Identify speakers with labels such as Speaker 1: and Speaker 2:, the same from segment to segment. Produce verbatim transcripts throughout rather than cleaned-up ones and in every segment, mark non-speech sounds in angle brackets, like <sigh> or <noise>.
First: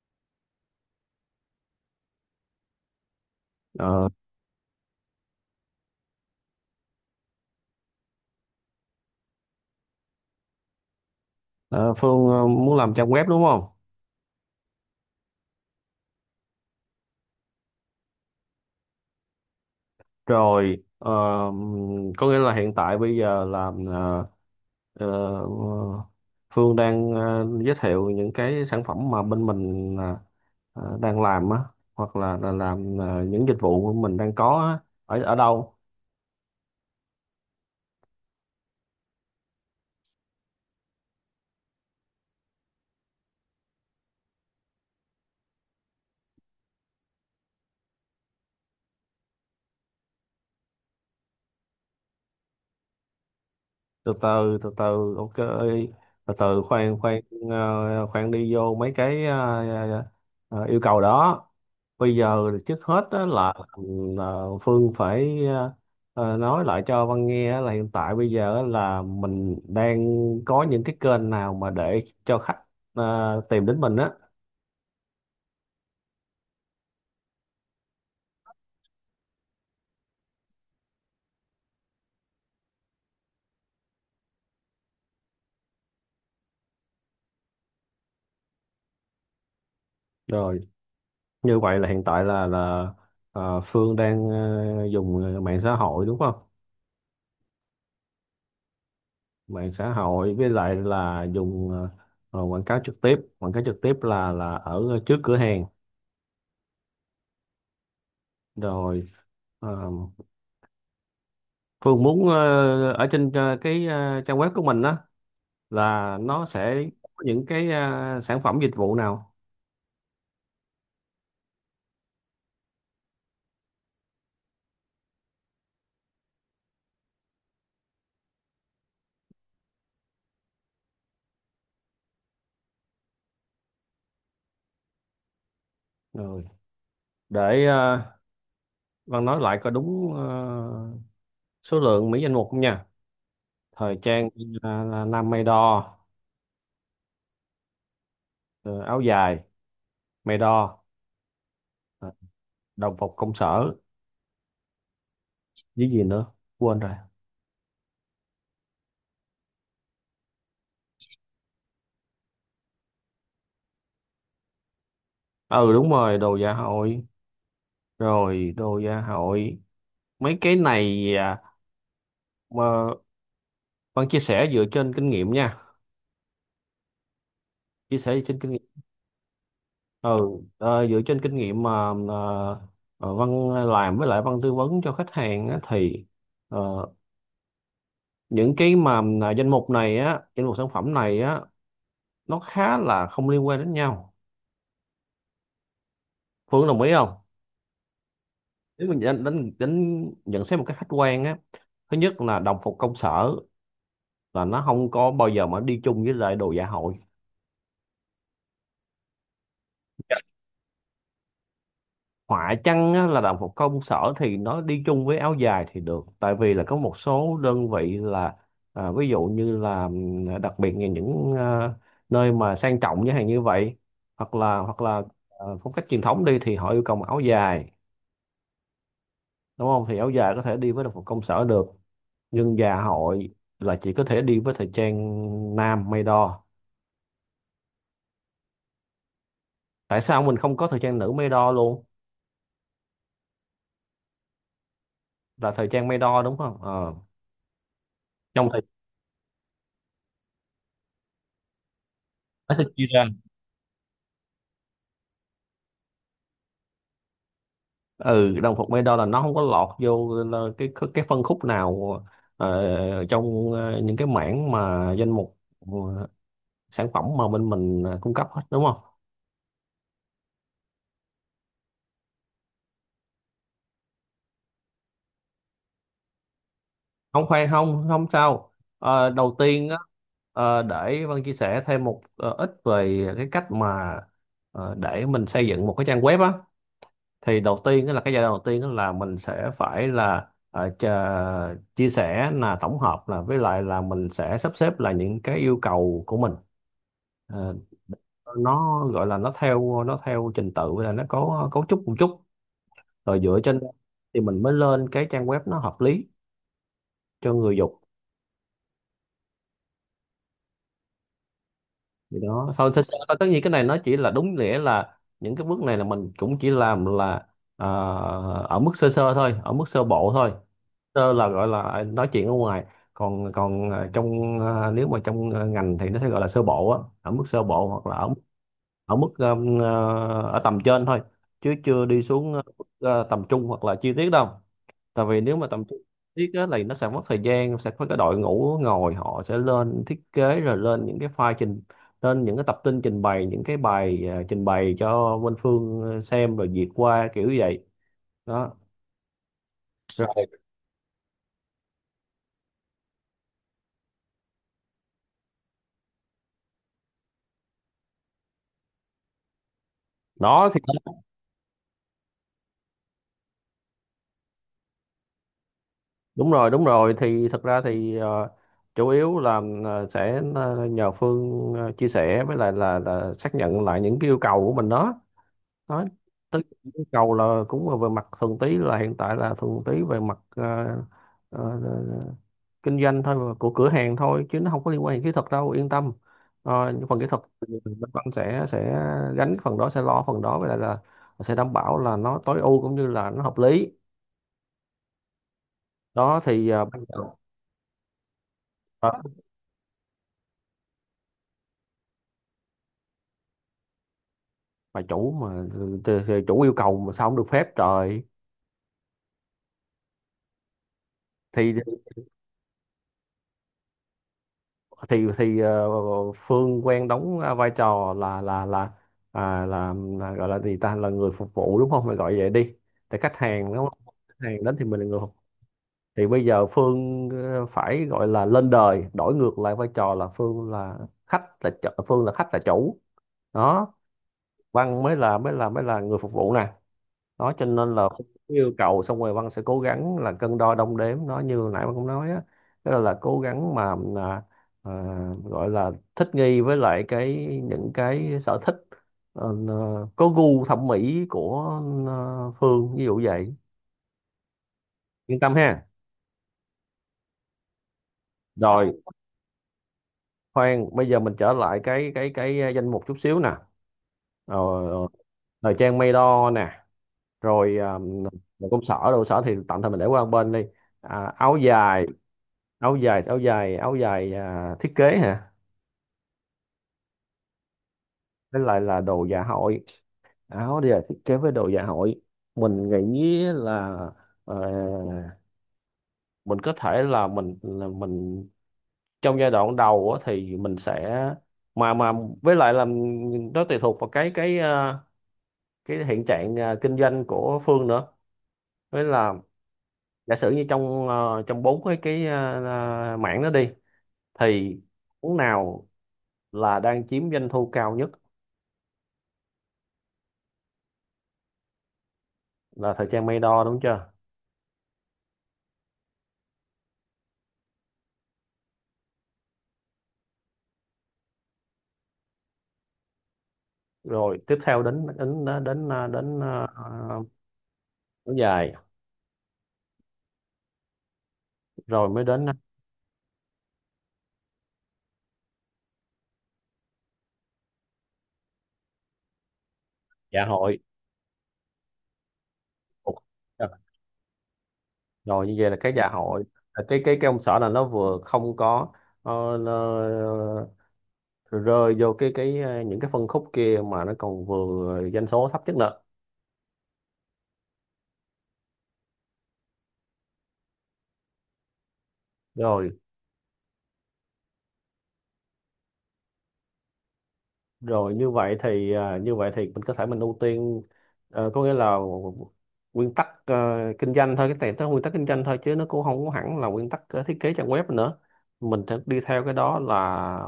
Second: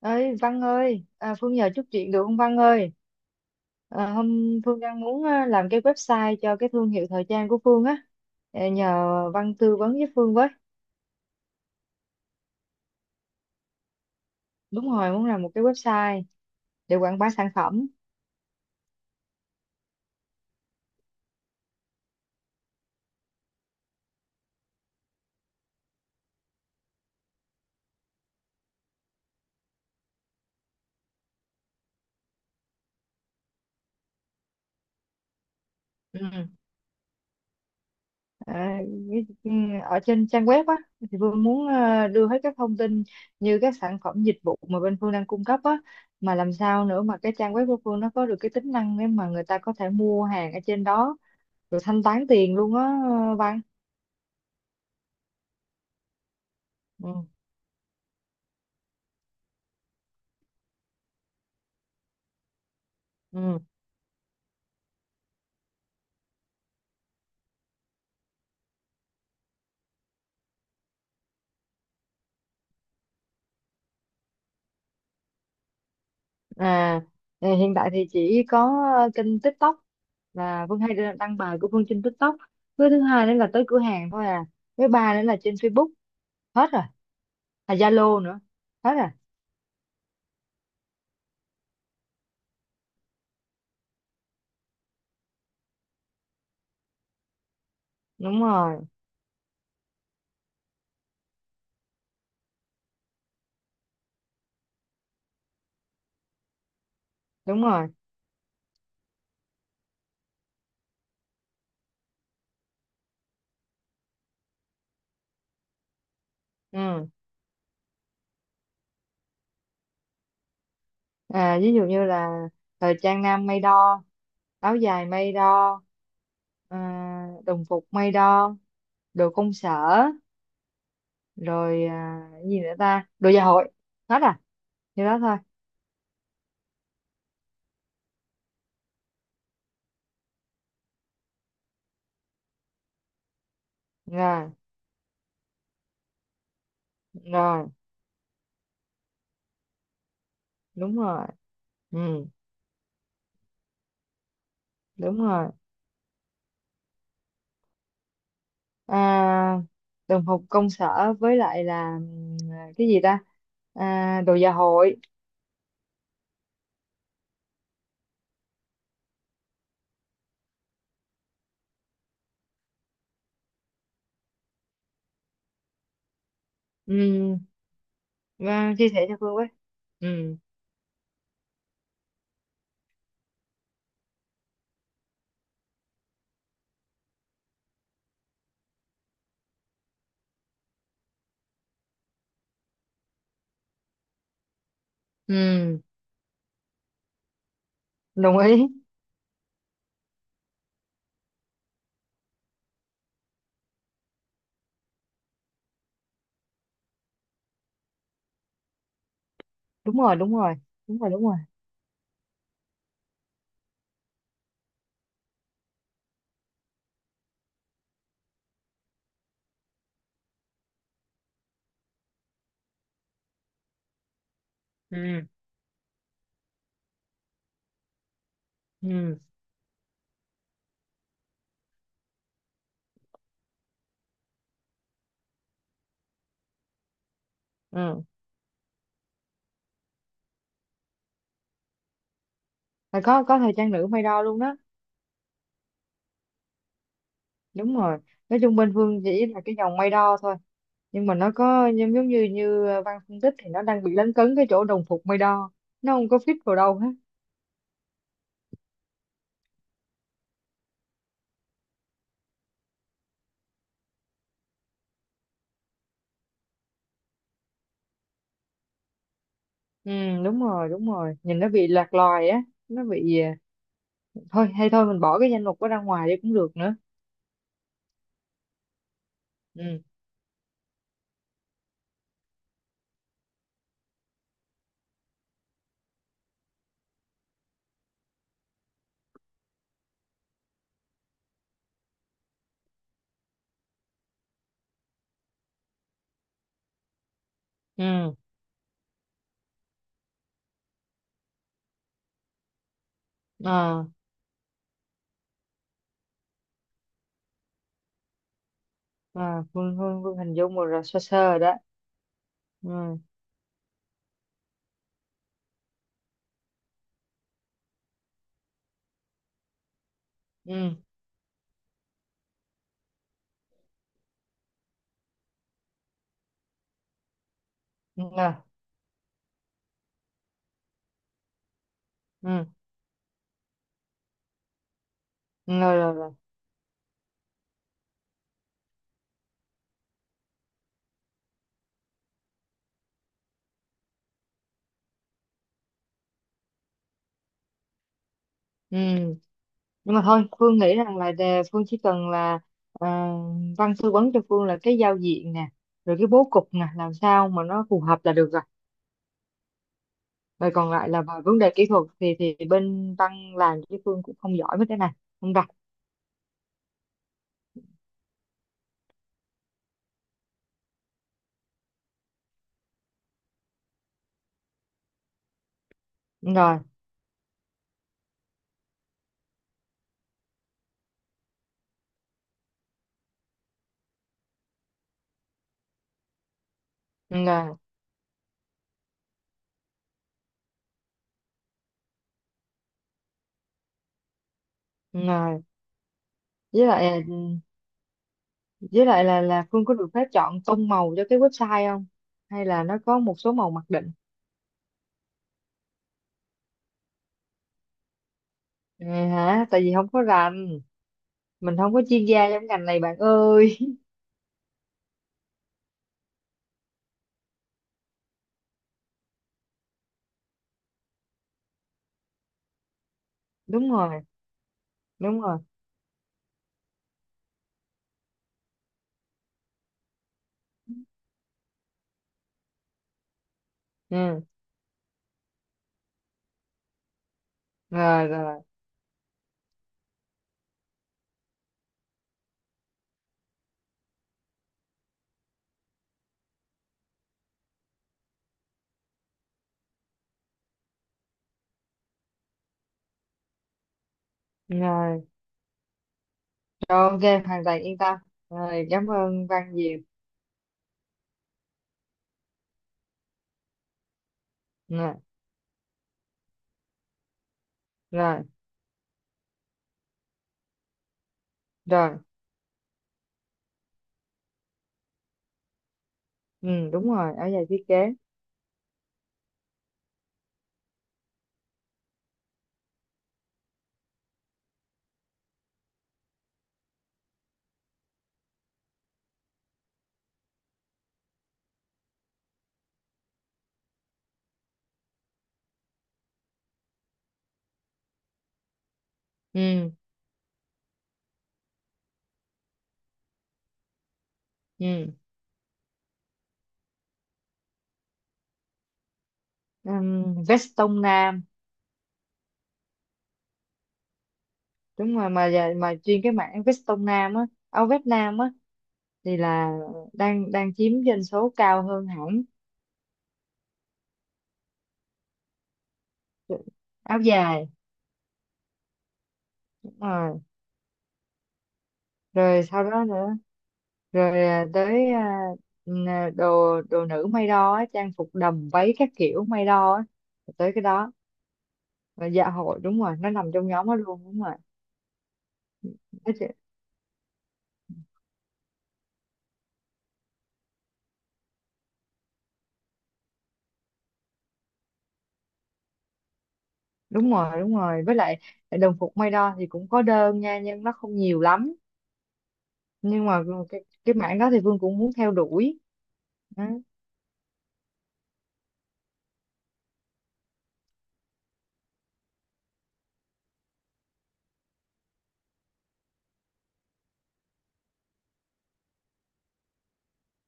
Speaker 1: Ơi Văn ơi, à, Phương nhờ chút chuyện được không Văn ơi? À,
Speaker 2: Ờ,
Speaker 1: hôm Phương đang muốn à, làm cái website cho cái thương hiệu thời trang của Phương á. À, nhờ Văn tư vấn với Phương với.
Speaker 2: ờ, Phương ờ, muốn làm trang web đúng không?
Speaker 1: Đúng rồi, muốn làm một cái website để quảng bá sản phẩm.
Speaker 2: Rồi ờ, có nghĩa là hiện tại bây giờ làm ờ, ờ, Phương đang ờ, giới thiệu những cái sản phẩm mà bên mình ờ, ờ, đang làm á, hoặc là, là làm ờ, những dịch vụ mình đang có á, ở ở đâu?
Speaker 1: Ừ. à, cái- ừ, Ở trên trang web á thì Phương muốn à, đưa hết các thông tin như các sản phẩm dịch vụ mà bên Phương đang cung cấp á, mà làm sao nữa mà cái trang web của Phương nó có được cái tính năng để mà người ta có thể mua hàng ở trên đó rồi thanh toán tiền luôn á Văn.
Speaker 2: từ từ từ từ ok, từ từ khoan khoan
Speaker 1: Ừ.
Speaker 2: ờ, Khoan đi vô mấy cái ờ, ờ, yêu cầu đó. Bây giờ trước hết á, là,
Speaker 1: Ừ.
Speaker 2: là Phương phải ờ, ờ, nói lại cho Văn nghe á, là hiện tại bây giờ á là mình đang có những cái kênh nào mà để cho khách ờ, tìm đến mình á.
Speaker 1: À, ờ, hiện tại thì chỉ có ờ, kênh TikTok là Vân hay đăng bài của Vân trên TikTok. Với thứ hai nữa là tới cửa hàng thôi à. Với ba nữa là trên Facebook, hết rồi. À Zalo nữa. Hết rồi.
Speaker 2: Rồi như vậy là hiện tại là là ờ, Phương đang ờ, dùng mạng xã hội đúng không?
Speaker 1: Đúng rồi,
Speaker 2: Mạng xã hội với lại là dùng ờ, ờ, quảng cáo trực tiếp, quảng cáo trực tiếp là là ở trước cửa hàng.
Speaker 1: đúng rồi.
Speaker 2: Rồi ờ, Phương muốn ờ, ở trên ờ, cái ờ, trang web của mình đó, là nó sẽ
Speaker 1: Ừ.
Speaker 2: có những cái ờ, sản phẩm dịch vụ nào.
Speaker 1: À, ví dụ như là thời trang nam may đo, áo dài may đo, ờ, đồng phục may đo, đồ công sở, rồi à, cái gì nữa ta? Đồ gia hội. Hết à. Như đó thôi.
Speaker 2: Rồi để ờ, Văn nói lại có đúng ờ, số lượng mỹ danh mục không nha. Thời trang
Speaker 1: Rồi,
Speaker 2: là, là nam may đo,
Speaker 1: rồi,
Speaker 2: ờ, áo dài may đo,
Speaker 1: đúng rồi.
Speaker 2: ờ,
Speaker 1: Ừ,
Speaker 2: đồng phục công sở,
Speaker 1: đúng rồi.
Speaker 2: với gì nữa quên rồi.
Speaker 1: À, đồng phục công sở với lại là ừm, cái gì ta, à, đồ dạ hội.
Speaker 2: Ừ đúng rồi, đồ dạ hội, rồi đồ gia hội. Mấy cái này à, mà Văn chia sẻ dựa trên kinh nghiệm nha,
Speaker 1: Ừm.
Speaker 2: chia sẻ dựa trên kinh nghiệm.
Speaker 1: À, chia sẻ cho Phương với.
Speaker 2: Ừ,
Speaker 1: Ừm.
Speaker 2: ờ, dựa trên kinh nghiệm mà ờ, ờ, Văn làm với lại Văn tư vấn cho khách hàng á, thì ờ, những cái mà là danh mục này á, danh mục sản phẩm này á, nó khá là không liên quan đến nhau.
Speaker 1: Ừm.
Speaker 2: Phương đồng ý không?
Speaker 1: Đồng ý.
Speaker 2: Nếu mình đánh, đánh, đánh nhận xét một cách khách quan á, thứ nhất là đồng phục công sở là nó không có bao giờ mà đi chung với lại đồ dạ hội.
Speaker 1: Đúng rồi, đúng rồi. Đúng rồi, đúng rồi.
Speaker 2: Họa chăng á, là đồng phục công sở thì nó đi chung với áo dài thì được, tại vì là có một số đơn vị là à, ví dụ như là ừm, đặc biệt là những à, nơi mà sang trọng như hàng như vậy, hoặc là hoặc là
Speaker 1: Ừm.
Speaker 2: à, phong cách truyền thống đi thì họ yêu cầu mặc áo dài,
Speaker 1: Ừm.
Speaker 2: đúng không? Thì áo dài có thể đi với đồng phục công sở được, nhưng dạ hội là chỉ có thể đi với thời trang nam may đo.
Speaker 1: Ừm.
Speaker 2: Tại sao mình không có thời trang nữ may đo luôn,
Speaker 1: Và có có thời trang nữ may đo luôn đó.
Speaker 2: là thời trang may đo đúng không? Ờ.
Speaker 1: Đúng rồi, nói
Speaker 2: Trong
Speaker 1: chung
Speaker 2: thời
Speaker 1: bên Phương chỉ là cái dòng may đo thôi, nhưng mà nó có giống giống như
Speaker 2: tiết
Speaker 1: như
Speaker 2: chia
Speaker 1: Văn
Speaker 2: ra.
Speaker 1: phân tích thì nó đang bị lấn cấn cái chỗ đồng phục may đo, nó không có fit vào đâu hết.
Speaker 2: Ừ, đồng phục Medo là nó không có lọt vô là cái cái cái phân khúc nào ờ, trong ờ, những cái mảng mà danh mục ờ, sản phẩm mà bên mình ờ, cung cấp hết đúng không?
Speaker 1: Ừ, đúng rồi đúng rồi, nhìn nó bị lạc loài á, nó bị à, thôi hay thôi mình bỏ cái danh mục đó ra ngoài đi cũng được nữa.
Speaker 2: Không khoan không không sao. Ờ, đầu tiên á,
Speaker 1: Ừ.
Speaker 2: ờ, để Vân chia sẻ thêm một ờ, ít về cái cách mà ờ, để mình xây dựng một cái trang web á, thì đầu tiên đó là cái giai đoạn đầu tiên đó là mình sẽ phải là ờ, chờ- chia sẻ là tổng hợp là với lại là mình sẽ sắp xếp là những cái yêu cầu của mình. Ờ,
Speaker 1: Ừ.
Speaker 2: nó gọi là nó theo nó theo trình tự là nó có cấu trúc một chút, rồi dựa trên đó
Speaker 1: À,
Speaker 2: thì mình mới lên cái trang web nó hợp lý cho người dùng.
Speaker 1: à Phương, Phương, Phương hình dung một rồi sơ sơ rồi đó.
Speaker 2: Thì đó thôi, thật sự
Speaker 1: Ừ.
Speaker 2: là tất nhiên cái này nó chỉ là đúng nghĩa là những cái bước này là mình cũng chỉ làm là à, ở mức sơ sơ thôi, ở mức sơ bộ thôi.
Speaker 1: Ừ.
Speaker 2: Sơ là gọi là à, nói chuyện ở ngoài, còn còn à, trong à, nếu mà trong à, ngành thì nó sẽ gọi là sơ bộ á, ở mức sơ bộ, hoặc là
Speaker 1: Ừ,
Speaker 2: ở
Speaker 1: rồi.
Speaker 2: ở mức um, à, ở tầm trên thôi, chứ chưa đi xuống à,
Speaker 1: Ừ.
Speaker 2: mức, à, tầm trung hoặc là chi tiết đâu. Tại vì nếu mà
Speaker 1: Ừ,
Speaker 2: tầm
Speaker 1: rồi
Speaker 2: trung
Speaker 1: rồi rồi.
Speaker 2: tiết á, là nó sẽ mất thời gian, sẽ có cái đội ngũ ngồi họ sẽ lên thiết kế rồi lên những cái file trình, lên những cái tập tin trình bày những cái bài à, trình bày cho bên Phương ờ, xem rồi duyệt qua kiểu vậy đó.
Speaker 1: Ừ. Nhưng mà thôi
Speaker 2: Rồi
Speaker 1: Phương nghĩ rằng là đề- Phương chỉ cần là ờ, Văn tư vấn cho Phương là cái giao diện nè, rồi cái bố cục nè, làm sao mà nó phù hợp là được rồi.
Speaker 2: đó
Speaker 1: Rồi
Speaker 2: thì
Speaker 1: còn lại là về vấn đề kỹ thuật thì thì bên Văn làm chứ Phương cũng không giỏi mấy cái này, không đặt.
Speaker 2: đúng rồi đúng rồi, thì thật ra thì ờ, chủ yếu là ờ, sẽ ờ, nhờ Phương ờ, chia sẻ với lại là, là xác nhận lại những cái yêu cầu của mình đó. Nói
Speaker 1: Đúng
Speaker 2: tới
Speaker 1: rồi.
Speaker 2: yêu cầu là cũng là về mặt thuần túy, là hiện tại là thuần túy về mặt ờ, ờ, ờ, kinh doanh thôi và của cửa hàng thôi, chứ nó không có liên quan đến kỹ thuật đâu, yên tâm. Ờ, những phần kỹ thuật
Speaker 1: Đúng rồi.
Speaker 2: thì bên Văn sẽ sẽ gánh phần đó, sẽ lo phần đó, với lại là sẽ đảm bảo là nó tối ưu cũng như là nó hợp lý.
Speaker 1: Đúng rồi.
Speaker 2: Đó thì
Speaker 1: Với
Speaker 2: uh, bà
Speaker 1: lại ờ, với lại là là Phương có được phép chọn tông màu cho cái website không, hay là nó có một số màu mặc định?
Speaker 2: chủ mà ờ, thì- thì chủ yêu cầu mà sao không được phép trời.
Speaker 1: À, hả, tại vì không có rành,
Speaker 2: thì
Speaker 1: mình không có chuyên gia trong ngành này bạn ơi.
Speaker 2: thì thì ờ, Phương quen đóng ờ, vai trò là là là à, là, là gọi là gì ta, là người phục vụ đúng không, mình gọi vậy đi, để khách
Speaker 1: <laughs>
Speaker 2: hàng đúng
Speaker 1: Đúng
Speaker 2: không,
Speaker 1: rồi.
Speaker 2: khách hàng đến thì mình là người phục
Speaker 1: Đúng
Speaker 2: vụ.
Speaker 1: rồi.
Speaker 2: Thì bây giờ Phương ờ, phải gọi là lên đời, đổi ngược lại vai trò, là Phương là khách là chủ, Phương là khách là chủ đó.
Speaker 1: Ừ.
Speaker 2: Văn mới là mới là mới là người phục vụ nè. Đó cho nên là cũng
Speaker 1: Rồi rồi
Speaker 2: yêu cầu xong rồi Văn sẽ cố gắng là cân đo đong đếm nó như nãy Văn cũng nói á. Tức là, là cố gắng mà à, à, gọi là thích nghi với lại cái những cái sở thích, ờ, ờ, có gu thẩm mỹ của ờ, Phương, ví dụ vậy.
Speaker 1: rồi. Rồi.
Speaker 2: Yên tâm ha.
Speaker 1: Ok, hoàn toàn yên tâm. Rồi
Speaker 2: Rồi
Speaker 1: cảm ơn Văn nhiều.
Speaker 2: khoan, bây giờ mình trở lại cái cái cái ờ, danh mục chút xíu nè. ờ, ờ,
Speaker 1: Rồi.
Speaker 2: Thời trang may đo nè, rồi ờ,
Speaker 1: Rồi.
Speaker 2: công sở đồ sở thì tạm thời mình để qua một bên đi. À, áo dài,
Speaker 1: Rồi.
Speaker 2: áo dài áo dài áo dài à, thiết kế hả,
Speaker 1: Ừ, đúng rồi ở giày thiết kế.
Speaker 2: với lại là đồ dạ hội. Áo dài thiết kế với đồ dạ hội mình nghĩ là ờ, mình có thể là mình là mình trong giai đoạn đầu á, thì mình sẽ mà mà với lại là nó tùy thuộc vào cái cái ờ, cái hiện trạng ờ, kinh doanh của Phương nữa, với là
Speaker 1: Ừ.
Speaker 2: giả sử như trong ờ, trong bốn cái cái ờ, ờ, mảng đó đi, thì
Speaker 1: Ừ.
Speaker 2: món nào là đang chiếm doanh thu cao nhất?
Speaker 1: Ừm, vest tông nam.
Speaker 2: Là thời trang may đo đúng chưa.
Speaker 1: Đúng rồi, mà giày- mà chuyên cái mảng vest tông nam á, áo vest nam á, thì là đang đang chiếm doanh số cao hơn hẳn.
Speaker 2: Rồi tiếp theo đến đến đến đến đến, ờ,
Speaker 1: Áo dài.
Speaker 2: kéo dài,
Speaker 1: Đúng rồi.
Speaker 2: rồi mới đến ờ,
Speaker 1: Rồi sau đó nữa. Rồi à, tới à, n- à, đồ đồ nữ may đo á, trang phục đầm váy các kiểu may đo á.
Speaker 2: dạ
Speaker 1: Rồi tới
Speaker 2: hội.
Speaker 1: cái đó, và dạ hội đúng
Speaker 2: Ủa,
Speaker 1: rồi, nó nằm trong nhóm đó luôn, đúng rồi.
Speaker 2: rồi như vậy là cái dạ
Speaker 1: Nói
Speaker 2: hội
Speaker 1: chứ-
Speaker 2: là cái cái cái ông xã là nó vừa không có ờ, nó rơi vô cái cái ờ, những cái phân khúc kia, mà nó còn vừa doanh số thấp nhất nữa.
Speaker 1: đúng rồi đúng rồi, với lại đồng phục may đo thì cũng có đơn nha, nhưng nó không nhiều lắm.
Speaker 2: rồi
Speaker 1: Nhưng mà cái cái mảng đó thì Vương cũng muốn theo đuổi đó.
Speaker 2: rồi như vậy thì à, như vậy thì mình có thể mình ưu tiên ờ, có nghĩa là nguyên tắc ờ, kinh doanh thôi, cái này tới nguyên tắc kinh doanh thôi, chứ nó cũng không có hẳn là nguyên tắc ờ, thiết kế trang web nữa. Mình sẽ đi theo cái đó là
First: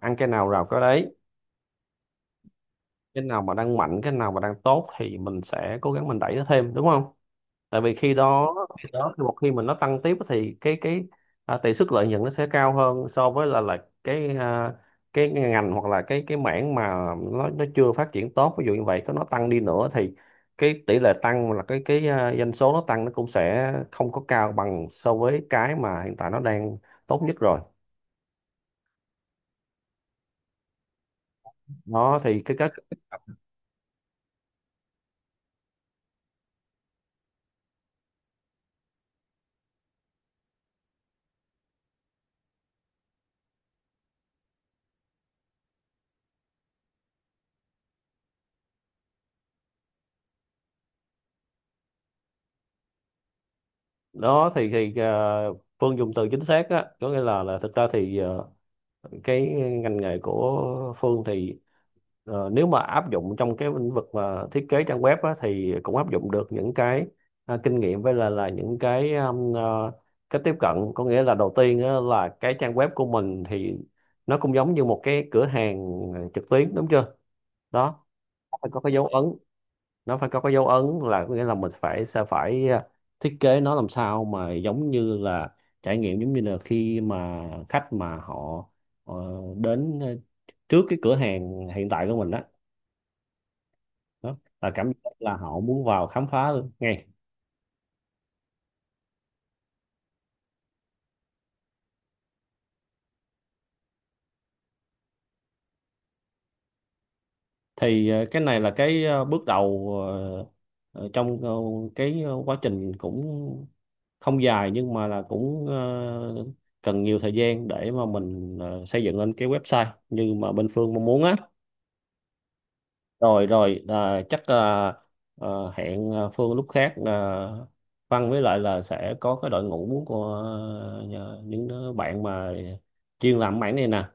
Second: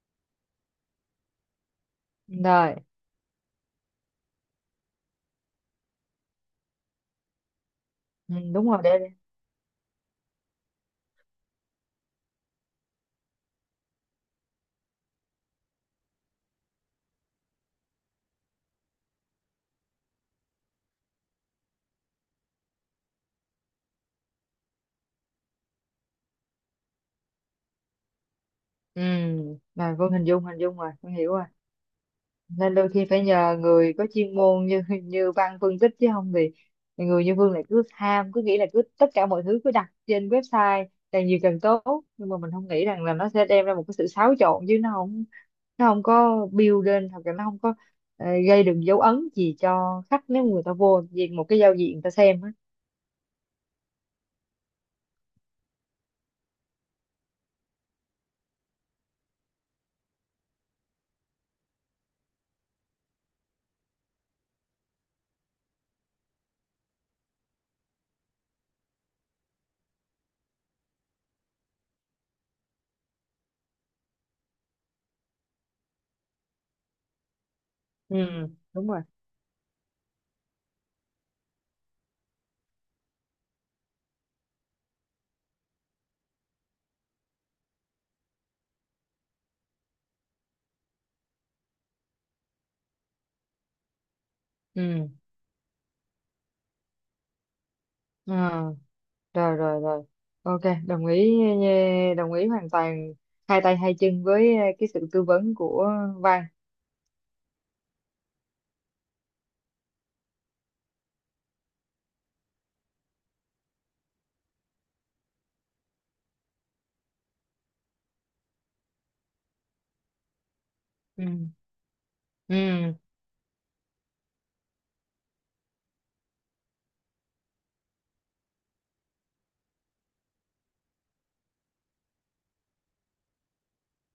Speaker 2: ăn cái nào rào cái đấy.
Speaker 1: Rồi.
Speaker 2: Cái nào mà đang mạnh, cái nào mà đang tốt thì mình sẽ cố gắng mình đẩy nó thêm đúng không. Tại vì khi
Speaker 1: Ừ,
Speaker 2: đó,
Speaker 1: đúng rồi
Speaker 2: khi
Speaker 1: để.
Speaker 2: đó thì một khi mà nó tăng tiếp thì cái cái à, tỷ suất lợi nhuận nó sẽ cao hơn so với là là cái à, cái ngành hoặc là cái cái mảng mà nó nó chưa phát triển tốt, ví dụ như vậy, có nó tăng đi nữa thì cái tỷ lệ tăng là cái cái à, doanh số nó tăng nó cũng sẽ không có cao bằng so với cái mà hiện tại nó đang tốt nhất rồi.
Speaker 1: Ừ, rồi Vân hình dung hình dung rồi, Vân hiểu rồi.
Speaker 2: Đó thì cái cách,
Speaker 1: Nên đôi khi phải nhờ người có chuyên môn như <laughs> như Văn phân tích chứ không thì người như Vân lại cứ ham, cứ nghĩ là cứ tất cả mọi thứ cứ đặt trên website càng nhiều càng tốt, nhưng mà mình không nghĩ rằng là nó sẽ đem ra một cái sự xáo trộn chứ nó không, nó không có build lên hoặc là nó không có ờ, gây được dấu ấn gì cho khách nếu người ta vô vì một cái giao diện người ta xem á.
Speaker 2: đó thì thì à, Phương dùng từ chính xác á, có nghĩa là là thực ra thì à, cái ngành nghề của Phương thì ờ, nếu mà áp dụng trong cái lĩnh vực mà thiết kế trang web á, thì cũng áp dụng được những cái à, kinh nghiệm với là là những cái um, ờ, cách tiếp cận. Có nghĩa là đầu tiên á, là cái trang web của mình thì nó cũng giống như một cái cửa hàng trực tuyến đúng chưa. Đó,
Speaker 1: Ừ,
Speaker 2: nó phải có
Speaker 1: đúng
Speaker 2: cái
Speaker 1: rồi.
Speaker 2: dấu ấn, nó phải có cái dấu ấn, là có nghĩa là mình phải sẽ phải ờ, thiết kế nó làm sao mà giống như là trải nghiệm giống như là khi mà khách mà họ ờ, đến ờ, trước cái cửa hàng hiện tại của mình đó, đó là cảm
Speaker 1: Ừ.
Speaker 2: giác là họ muốn vào khám phá luôn ngay.
Speaker 1: Ờ. Rồi rồi rồi. Ok, đồng ý eh, đồng ý hoàn toàn hai tay hai chân với eh, cái sự tư vấn của Văn.
Speaker 2: Thì ờ, cái này là cái ờ, bước đầu ờ, ờ, trong ờ, cái ờ, quá trình, cũng không dài nhưng mà là cũng ờ, cần nhiều thời gian để mà mình ờ, xây dựng lên cái website như mà bên Phương mong muốn
Speaker 1: Ừ.
Speaker 2: á.
Speaker 1: Ừ.
Speaker 2: Rồi rồi à, chắc à, à, hẹn à, Phương lúc khác, à, Văn với lại là sẽ có cái đội ngũ của à, nhờ- những đứa bạn mà chuyên làm mảng này nè.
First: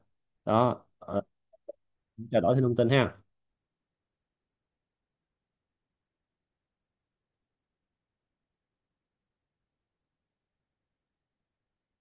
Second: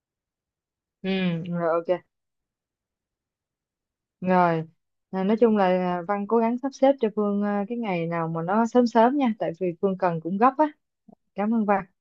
Speaker 2: Đó
Speaker 1: Ừ.
Speaker 2: ờ,
Speaker 1: Rồi ok.
Speaker 2: trao đổi thêm thông tin ha.
Speaker 1: Rồi à, nói chung là ờ, Văn cố gắng sắp xếp cho Phương eh, cái ngày nào mà nó sớm sớm nha tại vì Phương cần cũng gấp á. Cảm ơn Văn.